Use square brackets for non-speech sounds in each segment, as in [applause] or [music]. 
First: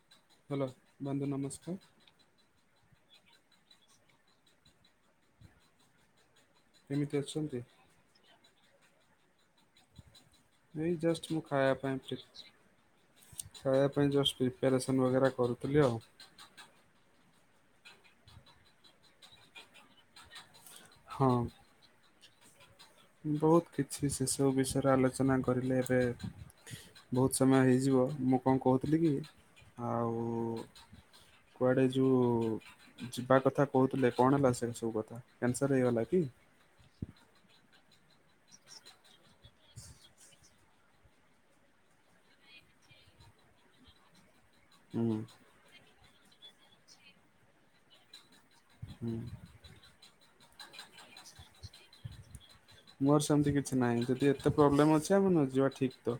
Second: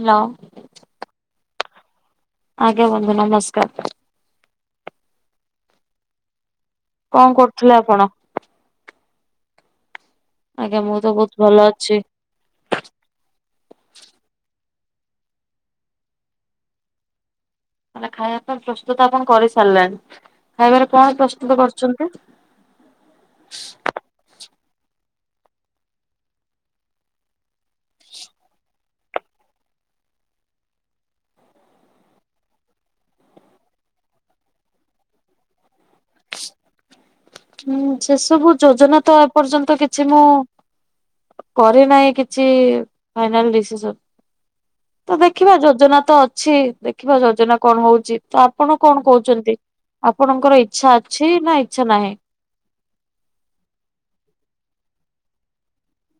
Hello hello ବନ୍ଧୁ ନମସ୍କାର। ଆଜ୍ଞ ବନ୍ଧୁ ନମସ୍କାର। କେମିତି କଣ ଅଛନ୍ତି? କରୁଥିଲେ ଆପଣ? ଆଜ୍ଞା ଏଇ ମୁଁ ତ ଜଷ୍ଟ୍ ବହୁତ ମୁ ଭଲ ଅଛି ଖାାୟାପାଇଁ [unintelligible] ଖାଇବା ପାଇଁ ପ୍ରିପାରେସନ୍ କରୁଥିଲି ଆଉ। ହେଲେ ଖାଇବା ପାଇଁ ପ୍ରସ୍ତୁତ ଆପଣ କରି ସାରିଲେଣି। ଖାଇବାରେ କଣ ହଁ ପ୍ରସ୍ତୁତ କରୁଛନ୍ତି? ବହୁତ କିଛି ସେସବୁ ବିଷୟରେ ଆଲୋଚନା କରିଲେ ଏବେ ବହୁତ ସମୟ ହେଇଯିବ ମୁଁ କଣ କହୁଥିଲି କି ଆଉ କୁଆଡ଼େ ଯୋଉ ଯିବା କଥା କହୁଥିଲେ କଣ ହେଲା ସେ ସବୁ କଥା କ୍ୟାନସର୍ ହେଇଗଲା କି? ହୁଁ ସେ ସବୁ ଯୋଜନା ତ ଏ ପର୍ଯ୍ୟନ୍ତ କିଛି ମୁଁ। କରେ ନାହିଁ କିଛି ଫାଇନାଲ୍ ଡିସିସନ୍। ହୁଁ ତ ଦେଖିବା ଯୋଜନା ତ ଅଛି ଦେଖିବା ଯୋଜନା କଣ ହଉଛି। ତ ଆପଣ କଣ ହୁଁ। କହୁଛନ୍ତି ଆପଣଙ୍କର ଇଚ୍ଛା ଅଛି ନା ଇଚ୍ଛା ନାହିଁ। ମୋର ସେମିତି କିଛି ନାହିଁ ଯଦି ଏତେ ପ୍ରୋବ୍ଲେମ ଅଛି ଆମ ନ ଯିବା ଠିକ୍ ତ।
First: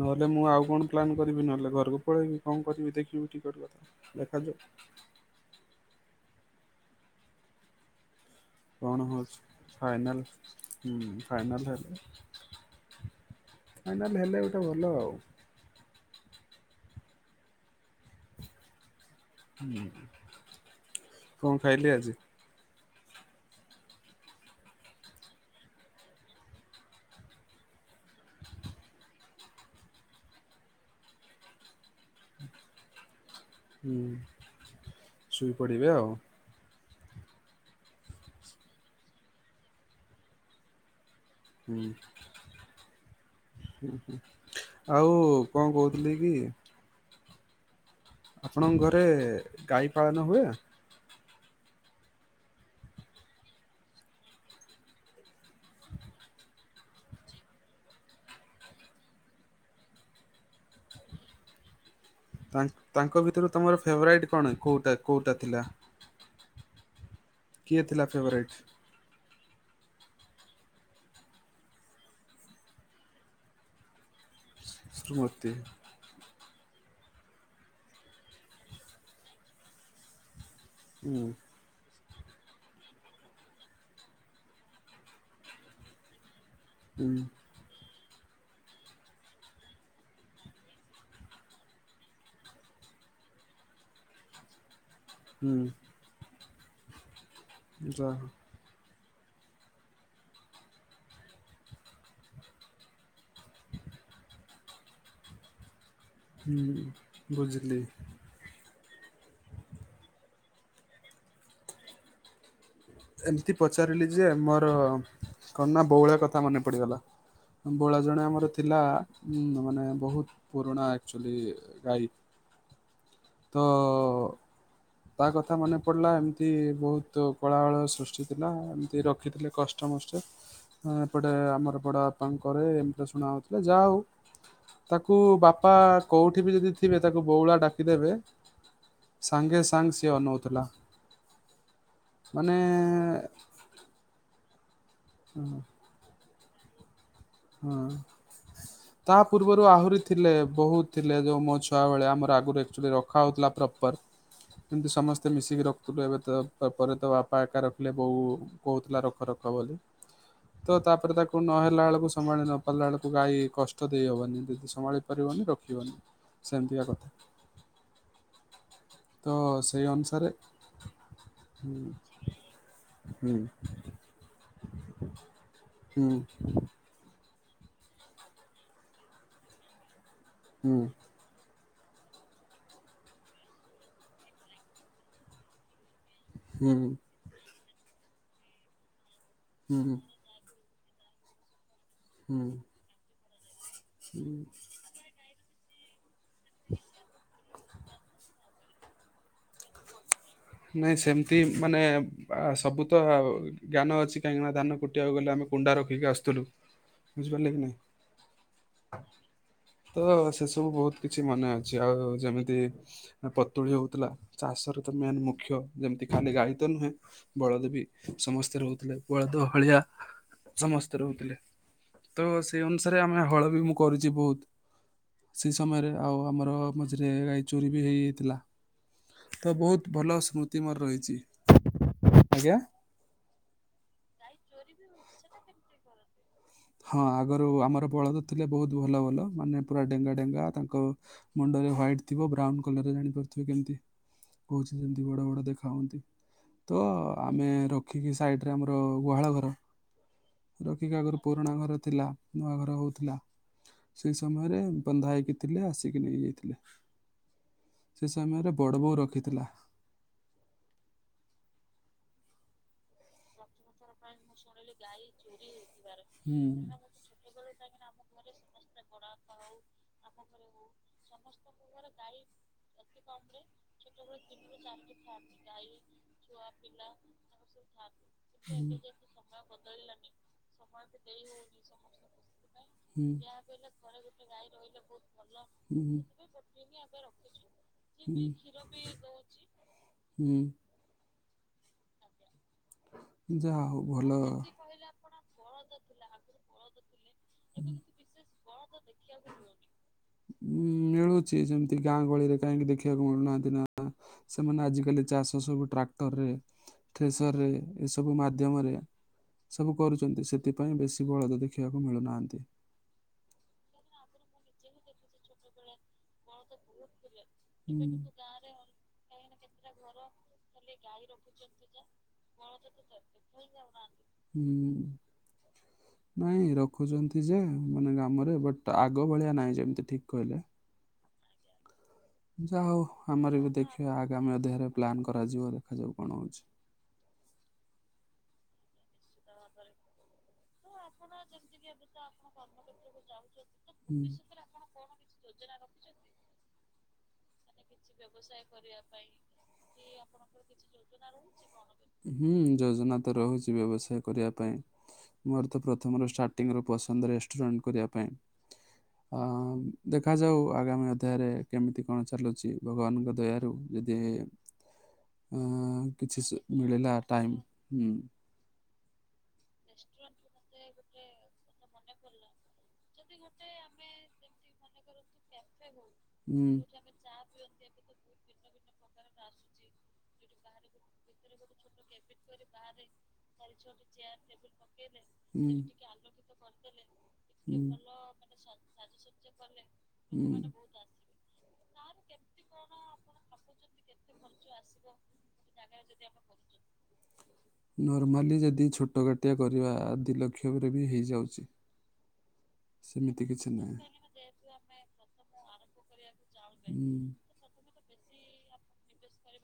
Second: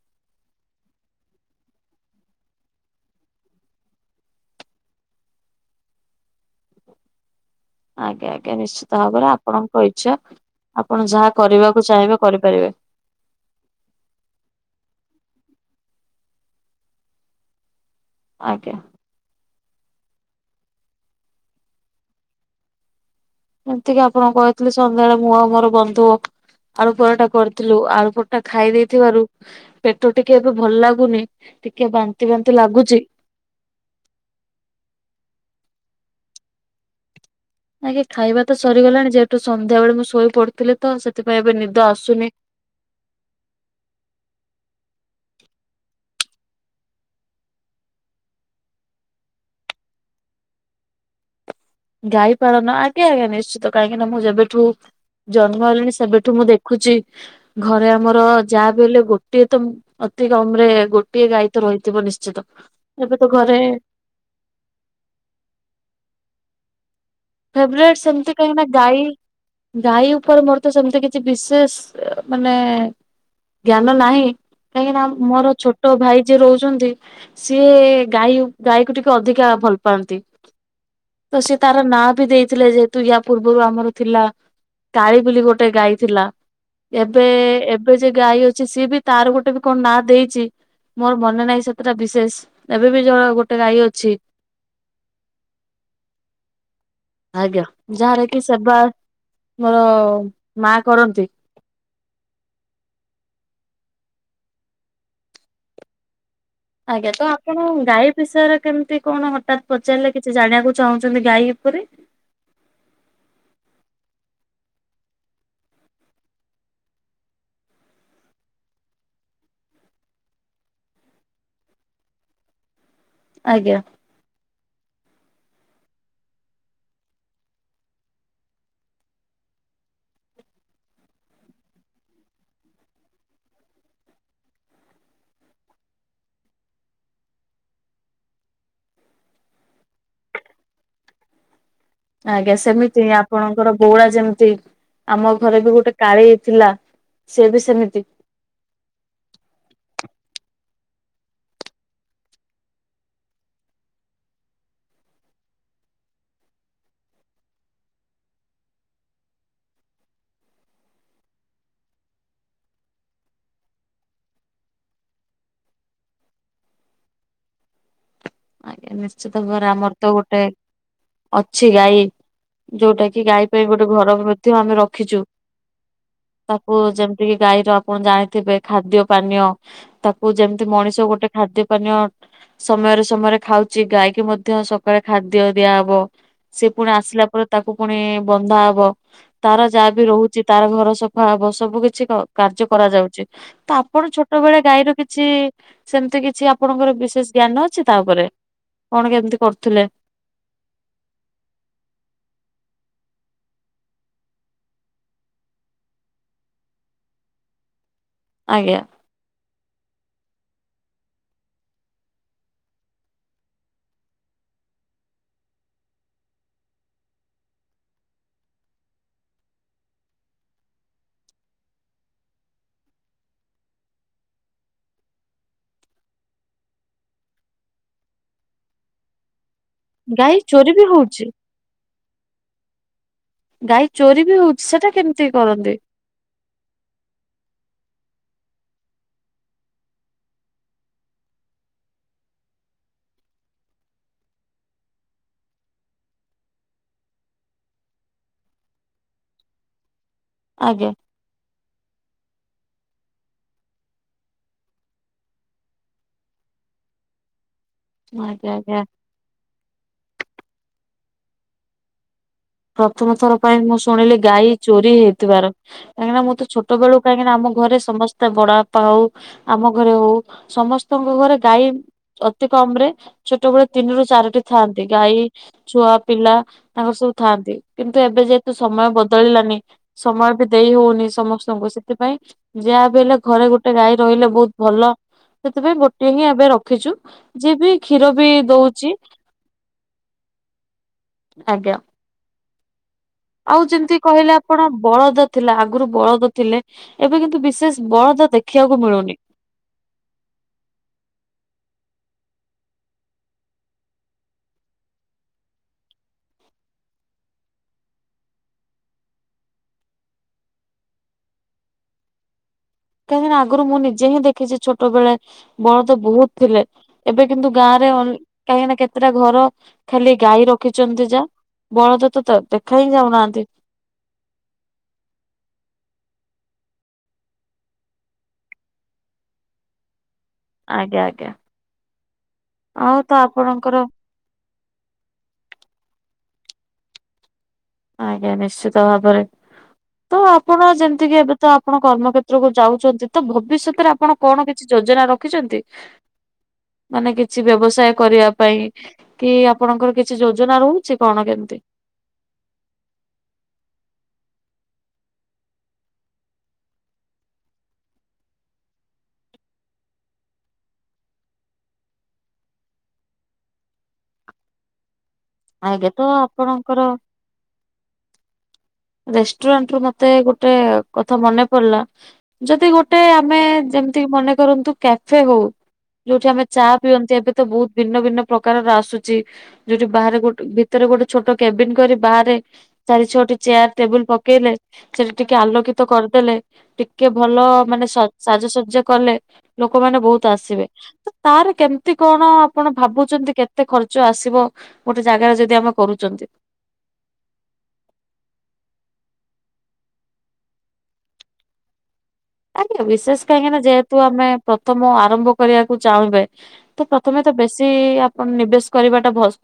ନହେଲେ ମୁଁ ଆଉ କଣ ପ୍ଲାନ୍ କରିବି ନହେଲେ ଘରକୁ ପଳେଇବି କଣ କରିବି ଦେଖିବି ଟିକେଟ୍ କଥା। ଦେଖାଯାଉ ଆଜ୍ଞା ଆଜ୍ଞା ନିଶ୍ଚ କଣ ହଉଛି ଫାଇନାଲ ଆପଣ ହଁ ଯାହା ଫାଇନାଲ କରିବାକୁ ହେଲେ। ଚାହିଁବେ କରିପାରିବେ ଫାଇନାଲ ହେଲେ ଗୋଟେ ଭଲ ଆଉ। ଆଜ୍ଞା। ହୁଁ କଣ ଖାଇଲିେ ଆଜି। ଏମତିକି ଆପଣ କହିଥିଲେି ସନ୍ଧ୍ୟାବେଳେ ମୁଁ ଆଉ ମୋର ବନ୍ଧୁ ଆଳୁ ପରଟା କରିଥିଲୁ। ଆଳୁ ପରଟା ଖାଇ ଦେଇେଥିବାରୁ ପେଟ ଟିକେ ଏବେ ଭଲ ଲାଗୁନି। ଟିକେ ବାନ୍ତି ବାନ୍ତି ଲାଗୁଛି। ହୁଁ ଶୋଇପଡ଼ିବେ ଆଉ। ଆଜ୍ଞା ଖାଇବା ତ ସରିଗଲାଣି ଯେହେତୁ, ସନ୍ଧ୍ୟା ବେଳେ ମୁଁ ଶୋଇ ପଡୁଥିଲି ତ, ସେଥିପାଇଁ ଏବେ ନିଦ ଆସୁନି। ହୁଁ ହୁଁ। ଆଉ କଣ କହୁଥିଲି କି? ଆପଣଙ୍କ ଘରେ ଗାଈ ପାଳନ ହୁଏ? ଗାଇପଳନ? ଆଜ୍ଞା ଆଜ୍ଞା, ନିଶ୍ଚିତ କାହିଁକି ନା ମୁଁ ଯେବେଠୁ ଜନ୍ମ ହେଲେଣି ସେବେଠୁ ମୁଁ ଦେଖୁଛି। ଘରେ ଆମର ଯାହା ବି ହେଲେ ଗୋଟିଏ ତ, ଅତି କମ ରେ ଗୋଟିଏ ଗାଈ ତ ରହିଥିବ ନି୍ଚ ତାଙ୍କ-ତାଙ୍କ ଭିତରୁ ତମର ଫେବୋରାଇଟ କଣ, କୋଉଟା? କେଉଟା ଥିଲା? କିଏ ଫେବୋରାଇଟ ଥିଲା ସେମିତି ଫେଭରାଇଟ୍? କାହିଁକିନା ଗାଈ, ଗାଈ ଉପରେ ମୋର ତ ସେମିତି କିଛି ବିଶେଷ ମାନେ ଜ୍ଞାନ ନାହିଁ। କାହିଁକି ନା ସ୍ମୃତି ମୋର ଛୋଟ ଛୋଟ ଭାଇ ଯିଏ ରହୁଛନ୍ତି, ସିଏ ଗାଈ- ଗାଈକୁ ଟିକେ ଅଧିକା ଭଲ ପାଆନ୍ତି। ହୁଁ। ତ ସେ ତାର ନା ବି ଦେଇଥିଲେ ଯେହେତୁ ୟା ପୂର୍ବରୁ ଆମର ଥିଲା। କାଳି ବୋଲି ଗୋଟେ ଗାଈ ଥିଲା। ହୁଁ। ଏବେ, ଏବେ ଯେ ଗାଈ ଅଛି, ସିଏ ବି ତାର ଗୋଟେ ବି କଣ ନାଁ ଦେଇଛି। ମୋର ମନେ ନାହିଁ ସେତେଟା ବିଶେଷ ଏବେ ବି ଜଣ- ଗୋଟେ ଗାଈ ଅଛି। ହୁଁ। ଆଜ୍ଞା। ଯା ଯାହାର କି ସେବା ମୋର ମା କରନ୍ତି। ହୁଁ ଆଜ୍ଞା। ତ ଆପଣ ବୁଝିଲି। ଗାଈ ବିଷୟରେ କେମିତି କଣ ହଠାତ୍ ପଚାରିଲେ କିଛି ଜାଣିବାକୁ ଚାହୁଁଛନ୍ତି ଗାଈ ଉପରେ? ଏମିତି ପଚାରିଲି ଯେ ମୋର କଣ ନା ବଉଳା କଥା ମନେ ପଡିଗଲା। ବଉଳା ଜଣେ ଆମର ଥିଲା। ଉ ମାନେ ବହୁତ ପୁରୁଣା ଆକ୍ଚୁଆଲି ଗାଈ। ତ ଆଜ୍ଞା ତା କଥା ମନେ ପଡିଲା ଏମତି ବହୁତ କଳାହଳ ସୃଷ୍ଟି ଥିଲା। ଏମିତି ରଖିଥିଲେ କଷ୍ଟ ମଷ୍ଟେ ହଁ ଏପଟେ ଆମର ବଡବାପାଙ୍କର ଏମିତି ଶୁଣା ହେଉଥିଲେ, ଯାହା ହଉ। ତାକୁ ବାପା କୋଉଠି ବି ଯଦି ଥିବେ, ତାକୁ ବଉଳା ଡାକିଦେବେ ସାଙ୍ଗେ, ସାଙ୍ଗ ସିଏ ଅନଉଥିଲା। ମାନେ ଆଜ୍ଞା ସେମିତି ଆପଣଙ୍କର ବଉଳା ଯେମିତି? ଆମ ଘରେ ବି ଗୋଟେ କାଳି ଥିଲା। ସେ ବି ହଁ। ସେମିତି ତା ପୂର୍ବରୁ ଆହୁରି ଥିଲେ। ବହୁତ ଥିଲେ। ଯୋଉ ମୋ ଛୁଆ ଭାଲିଆ ଆମର ଆଗରୁଚ ରଖା ହଉଥିଲା ପ୍ରପର ଏମିତି ସମସ୍ତେ ମିଶିକି ରଖୁଥିଲୁ। ଏବେ ତ ପରେ ତ ବାପା ଏକା ରଖିଲେ ବୋଉ କହୁଥିଲା ରଖ ରଖ ବୋଲି। ତ ତାପରେ ତାକୁ ନ ହେଲା ବେଳକୁ ସମ୍ଭାଳି ନ ପାରିଲା ବେଳକୁ, ଗାଈ କଷ୍ଟ ଦେଇହବନି। ଯଦି ସମ୍ଭାଳି ପାରିବନି ରଖିବନି। ସେମତିଆ କଥା। ଆଜ୍ଞା ତ ନିଶ୍ଚିତ ଭରା, ସେଇ ଆମର ତ ଅନୁସାରେ ଗୋଟେ ଅଛି ଗାଈ। ଯୋଉଟା କି ହୁଁ ଗାଈ ପାଇଁ ଗୋଟେ ଘର ମଧ୍ୟ ଆମେ ରଖିଛୁ। ହୁଁ। ତାକୁ ଯେମ ତି, ଗାଈର ଆପଣ ଜାଣିଥିବେ, ଖାଦ୍ୟ ପାନୀୟ ତାକୁ ଯେମିତି, ହୁଁ ମଣିଷ ଗୋଟେ ଖାଦ୍ୟ ପାନୀୟ ସମୟରେ, ସମୟରେ ଖାଉଛି। ଗାଈକୁ ମଧ୍ୟ ସକାଳେ ଖାଦ୍ୟ ଦିଆହବ। ସେ ହୁଁ ପୁଣି ଆସିଲା ପରେ ତାକୁ ପୁଣି ବନ୍ଧା ହବ। ତାର ହୁଁ ଯାହା ବି ରହୁ ଚି। ତାର ଘର ସଫା ହବ। ସବୁ କିଛି କିଛି ହୁଁ। କାର୍ଯ୍ୟ କରାଯାଉଛି ତ ଆପଣ ଛୋଟବେଳେ ଗାଈର କିଛି, ସେମିତି କି ଛି ଆପଣଙ୍କର ବିଶେଷ ଜ୍ଞାନ ଅଛି ତା ଉପରେ? କଣ କେମିତି କରୁଥିଲେ? ନାଇଁ ସେମିତି ମାନେ ସବୁ ତ ଜ୍ଞାନ ଅଛି କାହିଁକି ନା ଧାନ କୁଟ ଟିବାକୁ ଗଲେ ଆମେ ଗୁଣ୍ଡା ରଖିକି ଆସୁଥିଲୁ ବୁଝିପାରିଲେ କି ନାଇଁ? ଆଜ୍ଞା। ଓ ସେସବୁ ବହୁତ କିଛି ମନେ ଅଛି ଆଉ ଯେମିତି ପତୁଳି ହଉଥିଲା। ଚାଷରେ ତ ମେନ୍ ମୁଖ୍ୟ ଯେମିତି ଖାଲି ଗାଈ ତ ନୁହେଁ। ବଳଦେବୀ ସମସ୍ତେ ରହୁଥିଲେ ବଳଦ ଭଳିଆ ସମସ୍ତେ ରହୁଥିଲେ। ତ ସେଇ ଅନୁସାରେ ଆମେ ହଳ ବି ମୁଁ କରୁଚି ବହୁତ ସେହି ସମୟରେ ଆଉ ଆମର ମଝିରେ ଗାଈ ଚୋରି ବି ହେଇଯାଇଥିଲା। ତ ବହୁତ ଭଲ ଗାଈ ସ୍ମୃତି ଚୋରି ମୋର ବି ରହିଛି ହଉଛି ଆଜ୍ଞା। ଗାଈ ଚୋରି ବି ହଉଛି ସେଟା କେମିତି କରନ୍ତି? ହଁ ଆଗରୁ ଆମର ବଳଦ ଥିଲେ ବହୁତ ଭଲ ଭଲ ମାନେ ପୁରା ଡେଙ୍ଗା ଡେଙ୍ଗା ତାଙ୍କ ମୁଣ୍ଡ ରେ ହ୍ୱାଇଟ୍ ଥିବ ବ୍ରାଉନ କଲର ରେ ଜାଣିପାରୁଥିବେ କେମିତି। କହୁଚି ଯେମିତି ବଡ଼ ବଡ଼ ଦେଖା ହୁଅନ୍ତି। ତ ଆମେ ରଖିକି ସାଇଡରେ ଆମର ଗୁହାଳ ଘର ଆଜ୍ଞା ରଖିକି ଆଗରୁ ପୁରୁଣା ଘର ଥିଲା ନୂଆ ଘର ହଉଥିଲା। ସେଇ ସମୟରେ ବନ୍ଧା ହେଇକି ଥିଲେ ଆସିକି ନେଇଯାଇଥିଲେ। ସେ ଆଜ୍ଞା ସମୟରେ ଆଜ୍ଞା ବଡ଼ ବୋଉ ରଖିଥିଲା। ପ୍ରଥମ ଥର ପାଇଁ ମୁଁ ଶୁଣିଲି ଗାଈ ଚୋରି ହେଇଥିବାର କାହିଁକିନା ମୁଁ ହୁଁ ତ ଛୋଟ ବେଳୁ କାହିଁକିନା ଆମ ଘରେ ସମସ୍ତେ ତେ ବଡ ବାପା ହଉ ଆମ ଘରେ ହଉ ସମସ୍ତଙ୍କ ଘରେ ଗାଈ ଅ ତି କମ ରେ ଛୋଟବେଳେ ତିନି ରୁ ଚାରିଟି ଥାଆନ୍ତି ଗାଈ ଛୁଆ ପିଲା ତାଙ୍କର ସବୁ ଥାନ୍ତି। କିନ୍ତୁ ଏବେ ଯେହେତୁ ହୁଁ ସମୟ ବଦଳିଲାନି ସମୟ ବି ଦେଇ ହଉନି ସମସ୍ତଙ୍କୁ ସେଥିପାଇଁ ଯାହା ବି ହୁଁ ହେଲେ ଘରେ ଗୋଟେ ଗାଈ ରହିଲେ ବହୁତ ଭଲ ସେଥିପାଇଁ ଗୋଟିଏ ହିଁ ଏବେ ରଖିଛୁ। ଯିଏ ବି କ୍ଷୀର ହୁଁ ବି ଦଉଚି। ହୁଁ ହୁଁ। ଆଜ୍ଞା। ଯାହା ଆଉ ହଉ ଯେମିତି ଭଲ। କହିଲେ ଆପଣ ବଳଦ ଥିଲା ଆଗରୁ ବଳଦ ଥିଲେ ଏବେ କିନ୍ତୁ ବିଶେଷ ବଳଦ ଦେଖିବାକୁ ମିଳୁନି। ହୁଁ ମିଳୁଚି ଯେମିତି ଗାଁ ଗହଳିରେ କାହିଁକି ଦେଖିବାକୁ ମିଳୁନାହାନ୍ତି ନାଁ। ସେମାନେ ଆଜିକାଲି ଚାଷ ସବୁ ଟ୍ରାକ୍ଟର ରେ ଟ୍ରେଜରରେ ଏସବୁ ମାଧ୍ୟମରେ ସବୁ କରୁଚନ୍ତି ସେଥିପାଇଁ ବେଶୀ ବଳଦ ଦେଖିବାକୁ ମିଳୁନାହାଁନ୍ତି। କାହିଁକିନା ଆଗରୁ ମୁଁ ନିଜେ ହିଁ ଦେଖିଛି ଛୋଟବେଳେ ବଳଦ ବହୁତ ଥିଲେ ଏବେ କିନ୍ତୁ ଗାଁ ରେ କାହିଁକି ନା କେତେଟା ଘର ଖାଲି ଗାଈ ରଖିଛନ୍ତି ଯା ବଳଦତ ତ ଦେଖା ହିଁ ଯାଉନାହାନ୍ତି। ହୁଁ। ନାଇଁ ରଖୁଛନ୍ତି ଯେ ମାନେ ଗ୍ରାମରେ ବଟ୍ ଆଗ ଭଳିଆ ନାହିଁ ଯେମିତି ଠିକ୍ କହିଲେ। ଆଜ୍ଞା ଆଜ୍ଞା। ଯାହା ହଉ ଆଉ ତ ଆମର ବି ଆପଣଙ୍କର ଦେଖିବା ଆଗାମୀ ଅଧ୍ୟାୟରେ ପ୍ଲାନ୍ କରାଯିବ ଦେଖାଯାଉ କଣ ହଉଛି। ଆଜ୍ଞା ନିଶ୍ଚିତ ଭାବରେ। ତ ଆପଣ ଯେମିତିକି ଏବେ ତ ଆପଣ କର୍ମକ୍ଷେତ୍ରକୁୁ ଯାଉଛନ୍ତି ତ ଭବିଷ୍ୟତରେ ହୁଁ। ଆପଣ କଣ କେ ଛି ଯୋଜନା ରଖିଚନ୍ତି ମାନେ କିଛି ବ୍ୟବସ୍ ତେ କରିବା ପାଇଁ କି ଆପଣଙ୍କର କିଛି ଯୋଜନା ରହୁଛି କଣ କେମିତି? ହୁଁ ଯୋଜନା ତ ରହୁଛି ବ୍ୟବସାୟ କରିବା ପାଇଁ। ମୋର ତ ପ୍ରଥମରୁ ଷ୍ଟାର୍ଟିଂ ର ପସନ୍ଦ ରେଷ୍ଟୁରାଣ୍ଟ କରିବା ପାଇଁ। ଆ ଦେଖାଯାଉ ଆଗାମୀ ଅଧ୍ୟାୟରେ କେମିତି କଣ ଚାଲୁଛି। ଭଗବାନଙ୍କ ଦୟାରୁ ଯଦି। ଆ ଆଜ୍ଞା ତ କିଛି ସେ ଆପଣଙ୍କର ମିଳିଲା ଟାଇମ ହୁଁ। ରେଷ୍ଟୁରାଣ୍ଟ ରୁ ମତେ ଗୋଟେ କଥା ମନେ ପଡିଲା ଯଦି ଗୋ ଟେ ଆମେ ଯେମିତିକି ମନେ କରନ୍ତୁ କ୍ୟାଫେ ହଉ ଯୋଉଠି ଆମେ ହୁଁ। ଚା ପିଅନ୍ ଏବେ ତ ବହୁତ ଭିନ୍ନ ଭିନ୍ନ ପ୍ରକାରର ଆସୁଛି ଯୋଉଠି ବାହାରେ ଗୋଟେ ଭି ତରେ ଗୋଟେ ଛୋଟ କ୍ୟାବିନ କରି ବାହାରେ ଚାରି ଛଅଟି ଚେୟାର ଟେବୁଲ ପକେଇଲେ ସେଠି ଟିକେ ହୁଁ। ଆଲୋକିତ କରିଦେଲେ ଟିକେ ଭଲ ମାନେ ସାଜସଜ୍ଜା କଲେ। ଲୋକମାନେ ବହୁତ ଆସିବେ। ହୁଁ। ତାର କେମିତି କଣ ଆପଣ ଭାବୁଛନ୍ତି କେତେ ଖର୍ଚ୍ଚ ଆସିବ? ଗୋଟେ ଜାଗାରେ ଯଦି ଆମେ କରୁଛନ୍ତି। [inaudible] ନର୍ମାଲି ଯଦି ଛୋଟ ଗାଡ଼ି ଟିଏ କରିବା ଆଦି ଲକ୍ଷରେ ବି ହେଇଯାଉଛି। ଆଜ୍ଞା ସେମିତି ବିଶେଷ କିଛି କାହିଁକି ନା ନାହିଁ। ଯେହେତୁ ଆମେ ପ୍ରଥମ ଆରମ୍ଭ କରିବାକୁ ଚାହୁଁବେ ତ ହୁଁ ପ୍ରଥମେ ତ ବେଶୀ ଆପଣ ନିବେଶ କରିବାଟା ଭଲ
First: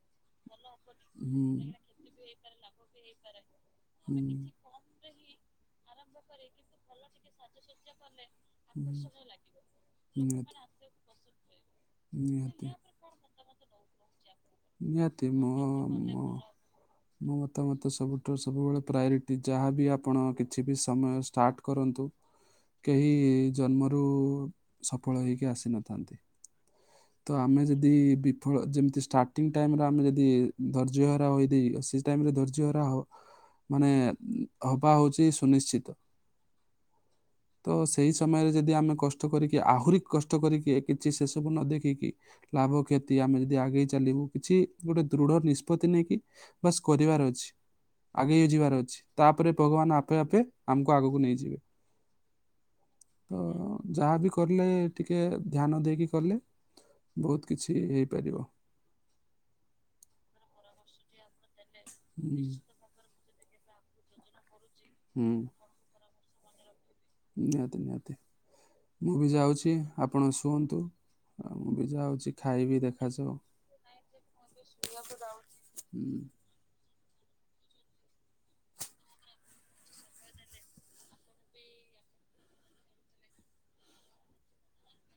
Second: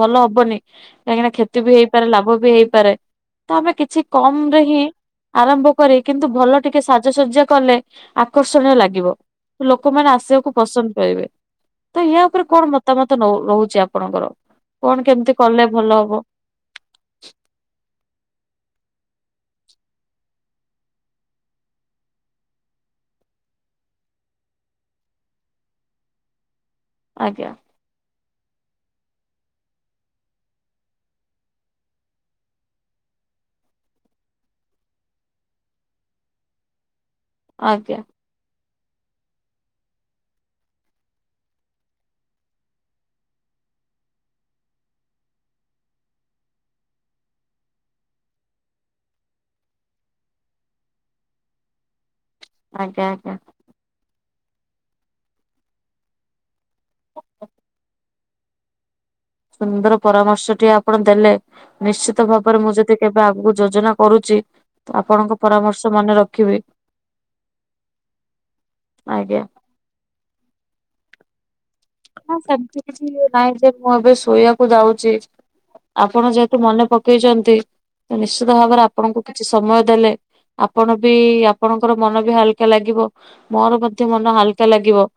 ଭଲ ହବନି କାହିଁକିନା କ୍ଷତି ହୁଁ। ବି ହେଇପାରେ ଲାଭ ବି ହେଇପାରେ। ତ ଆମେ କିଛି ହୁଁ କମ ରେ ହିଁ ଆରମ୍ଭ କରେ କିନ୍ତୁ ଭଲ ଟିକେ ସାଜସଜ୍ଜା କଲେ ଆକର୍ଷଣୀୟ ହୁଁ ଲାଗିବ ଲୋକମାନେ ଆସିବାକୁ ନିହାତି। ପସନ୍ଦ ସନ୍ ପାଇବେ ତ ୟା ଉପରେ କଣ ନିହାତି ମତାମତ ରହୁଛି ଆପଣଙ୍କର? କଣ ନିହାତି କେମିତି ମୁ କଲେ ଭଲ ହବ ମୁ ମୋ ମତାମତ ସବୁଠାରୁ ସବୁବେଳେ ପ୍ରାୟୋରିଟି ଯାହାବି ଆପଣ କିଛି ବି ସମୟ ଷ୍ଟାର୍ଟ କରନ୍ତୁ। କେହି ଜନ୍ମରୁ ସଫଳ ହୋଇକି ଆସିନଥାନ୍ତି। ତ ଆଜ୍ଞା ଆମେ ଯଦି ବିଫଳ ଯେମିତି ଷ୍ଟାର୍ଟ ଟିଙ୍ଗ ଟାଇମ୍ ରେ ଆମେ ଯଦି ଧୈର୍ଯ୍ୟହରା ହୋଇ ଦେଇ ସେ ଟାଇମ୍ରେ ଧୈର୍ଯ୍ୟହରା ହଉ ମାନେ ହବା ହଉଛି ସୁନିଶ୍ଚିତ ତ ଆଜ୍ଞା ସେଇ ସମୟରେ ଯଦି ଆମେ କଷ୍ଟ କରିକି ଆହୁରି କଷ୍ଟ କରିକି କିଛି ସେସବୁ ନ ଦେଖିକି ଲାଭ କ୍ଷତି ଆମେ ଯଦି ଆଗେଇ ଚାଲିବୁ କିଛି ଗୋଟେ ଦୃଢ଼ ନିଷ୍ପତ୍ତି ନେଇକି ବାସ୍ କରିବାର ଅଛି। ଆଗେଇ ଯିବାର ଅଛି ତାପରେ ଭଗବାନ ଆପେ ଆପେ ଆମକୁ ଆଗକୁ ନେଇଯିବେ। ଆଜ୍ଞା ଆଜ୍ଞା ତ ଯାହାବି କଲେ ଟିକେ ଧ୍ୟାନ ଦେଇକି କଲେ ବହୁତ କିଛି ହେଇପାରିବ। ସୁନ୍ଦର ପରାମର୍ଶ ଟିଏ ଆପଣ ଦେଲେ ନିଶ୍ଚିତ ହୁଁ ଭାବରେ, ମୁଁ ଯଦି କେବେ ଆଗକୁ ଯୋଜନା କରୁଛି ତ ହୁଁ ଆପଣଙ୍କ ପରାମର୍ଶ ମନେ ରଖିବି। ନିହାତି, ନିହାତି, ମୁଁ ବି ଆଜ୍ଞା ଯାଉଛି ଆପଣ ଶୁଅନ୍ତୁ ଆଉ ମୁଁ ବି ଯାଉଛି ନା ଖାଇବି ସେମିତି କିଛି ଦେଖାଯାଉ। ନାହିଁ ଯେ, ମୁଁ ଏବେ ଶୋଇବାକୁ ଯାଉଛି ହୁଁ ଆପଣ ଯା ମନେ ପକେଇଛନ୍ତି ତ ନିଶ୍ଚିତ ଭାବରେ ଆପଣଙ୍କୁ କିଛି ସମୟ ଦେଲେ। ଆପଣ ବି ଆପଣଙ୍କର ମନ ବି ହାଲକା ଲାଗିବ। ମୋର ମଧ୍ୟ ମନ ହାଲକା ଲାଗିବ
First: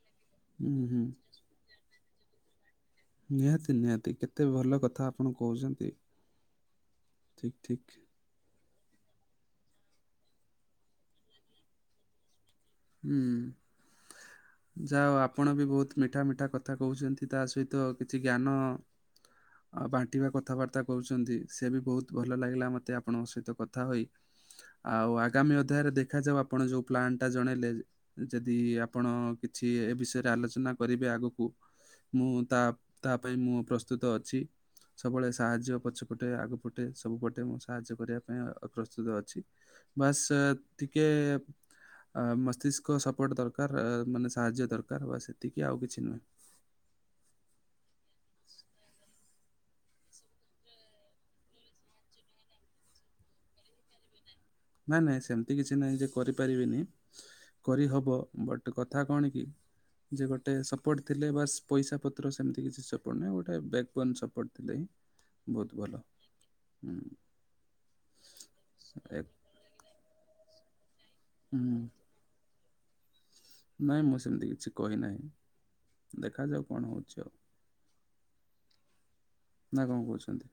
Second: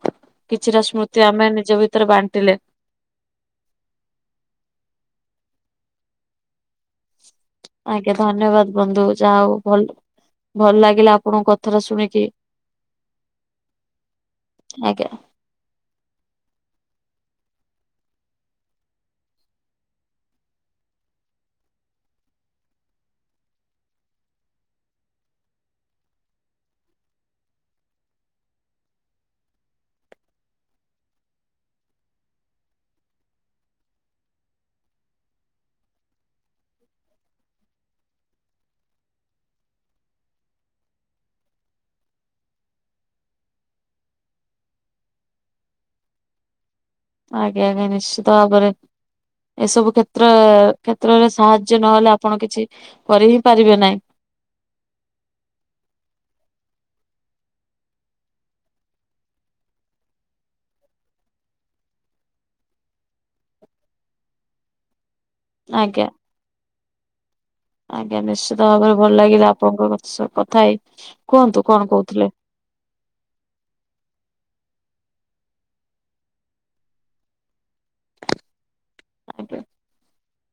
ହୁଁ କିଛିଟା ହୁଁ ସ୍ମୃତି ଆମେ ନିଜ ଭିତରେ ବାଣ୍ଟିଲେ। ନିହାତି ନିହାତି କେତେ ଭଲ କଥା ଆପଣ କହୁଛନ୍ତି। ଠିକ୍ ଠିକ୍। ଆଜ୍ଞା ଧନ୍ୟବାଦ ବନ୍ଧୁ ଯାହା ହଉ ଭଲ ଭଲ ଲାଗିଲା ଆପଣଙ୍କ କଥା ଟା ଶୁଣିକି। ହୁଁ ଯାଆ ଆଜ୍ଞା। ହଉ ଆପ ଆପଣ ବି ବହୁତ ମିଠା ମିଠା କଥା କହୁଛନ୍ତି ତା ସହିତ କିଛି ଜ୍ଞାନ ଆଉ ବାଣ୍ଟିବା କଥାବାର୍ତ୍ତା କରୁଛନ୍ତି ସେ ବି ବହୁତ ଭଲ ଲାଗିଲା ମତେ ଆପଣଙ୍କ ସହିତ କଥା ହୋଇ। ଆଉ ଆଗାମୀ ଅଧ୍ୟାୟରେ ଦେଖାଯାଉ ଆପଣ ଯୋଉ ପ୍ଲାନ୍ଟା ଜଣେଇଲେ ଯେଦି ଆପଣ କିଛି ଏ ବିଷୟରେ ଆଲୋଚନା କରିବେ ଆଗୁକୁ ମୁଁ ତା ତା ପାଇଁ ମୁଁ ପ୍ରସ୍ତୁତ ଅଛି। ସବୁବେଳେ ସାହାଯ୍ୟ ପଛ ପଟେ ଆଗ ପଟେ ସବୁ ପଟେ ମୁଁ ସାହାଯ୍ୟ କରିବା ପାଇଁ ପ୍ରସ୍ତୁତ ଅଛି। ବାସ୍ ଟିକେ ମସ୍ତିଷ୍କ ସପୋର୍ଟ ଦରକାର ମାନେ ସାହାଯ୍ୟ ଦରକାର୍ ବାସ୍ ଏତିକି ଆଉ କିଛି ନୁହଁ। ଆଜ୍ଞା, ଆଜ୍ଞା, ନିଶ୍ଚିତ ଭାବରେ। ଏସବୁ କ୍ଷେତ୍ର କ୍ଷେତ୍ରରେ ସାହାଯ୍ୟ ନହେଲେ ଆପଣ କିଛି କରି ହିଁ ପାରିବେ ନାହିଁ। ନାଇଁ ନାଇଁ ସେମିତି କିଛି ନାଇଁ ଯେ କରିପାରିବିନି। କରିହବ ବଟ୍ କଥା କଣ କି? ଯେ ଗୋଟେ ସପୋର୍ଟ ଥିଲେ ବାସ୍ ପଇସା ପତ୍ର ସେମିତି କିଛି ସପୋର୍ଟ ନାହିଁ ଗୋଟେ ବ୍ୟାକ୍ବୋନ୍ ସପୋର୍ଟ ଥିଲେହିଁ। ବହୁତ ଭଲ ଆଜ୍ଞା ହୁଁ। ଆଜ୍ଞା ନିଶ୍ଚିତ ଭାବରେ ଭଲ ଏ ଲାଗିଲା ଆପଣଙ୍କ ସହ କଥା ହେଇ, ହୁଁ କୁହନ୍ତୁ କଣ କହୁଥିଲେ? ନାଇଁ ମୁଁ ସେମିତି କିଛି କହିନାହିଁ, ଦେଖାଯାଉ କଣ ହଉଛି ଆଉ? ଆଜ୍ଞା। ନା କଣ କହୁଛନ୍ତି?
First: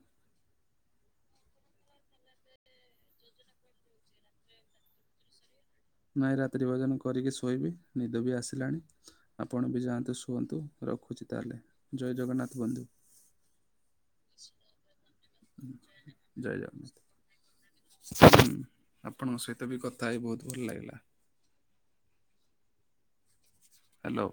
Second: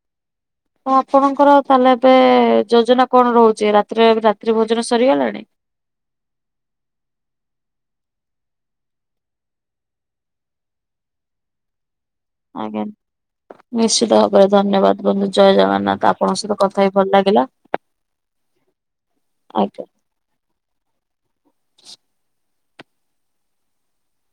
ତ ଆପଣଙ୍କର ତାହେଲେ ଏବେ ଯୋଜନା କଣ ରହୁଛି ରାତିରେ ରାତ୍ରି ଭୋଜନ ସରିଗଲାଣି? ନାଇଁ ରାତ୍ରି ଭୋଜନ କରିକି ଶୋଇବି ନିଦ ବି ଆସିଲାଣି। ଆପଣ ବି ଯାଆନ୍ତୁ ଶୁଅନ୍ତୁ ରଖୁଚି ତାହେଲେ, ଜୟ ଜଗନ୍ନାଥ ଆଜ୍ଞା ବନ୍ଧୁ। ନିଶ୍ଚିତ ଭାବରେ ଧନ୍ୟବାଦ ବନ୍ଧୁ, ଜୟ ଜଗନ୍ନାଥ ଆପଣଙ୍କ ଜୟ ସହିତ ଜଗନ୍ନାଥ। କଥା ହି ଭଲ ଲାଗିଲା। ହୁଁ ଆପଣଙ୍କ ସହିତ ଆଜ୍ଞା। ବି କଥା ହେଇ ବହୁତ ଭଲ ଲାଗିଲା। ହ୍ୟାଲୋ।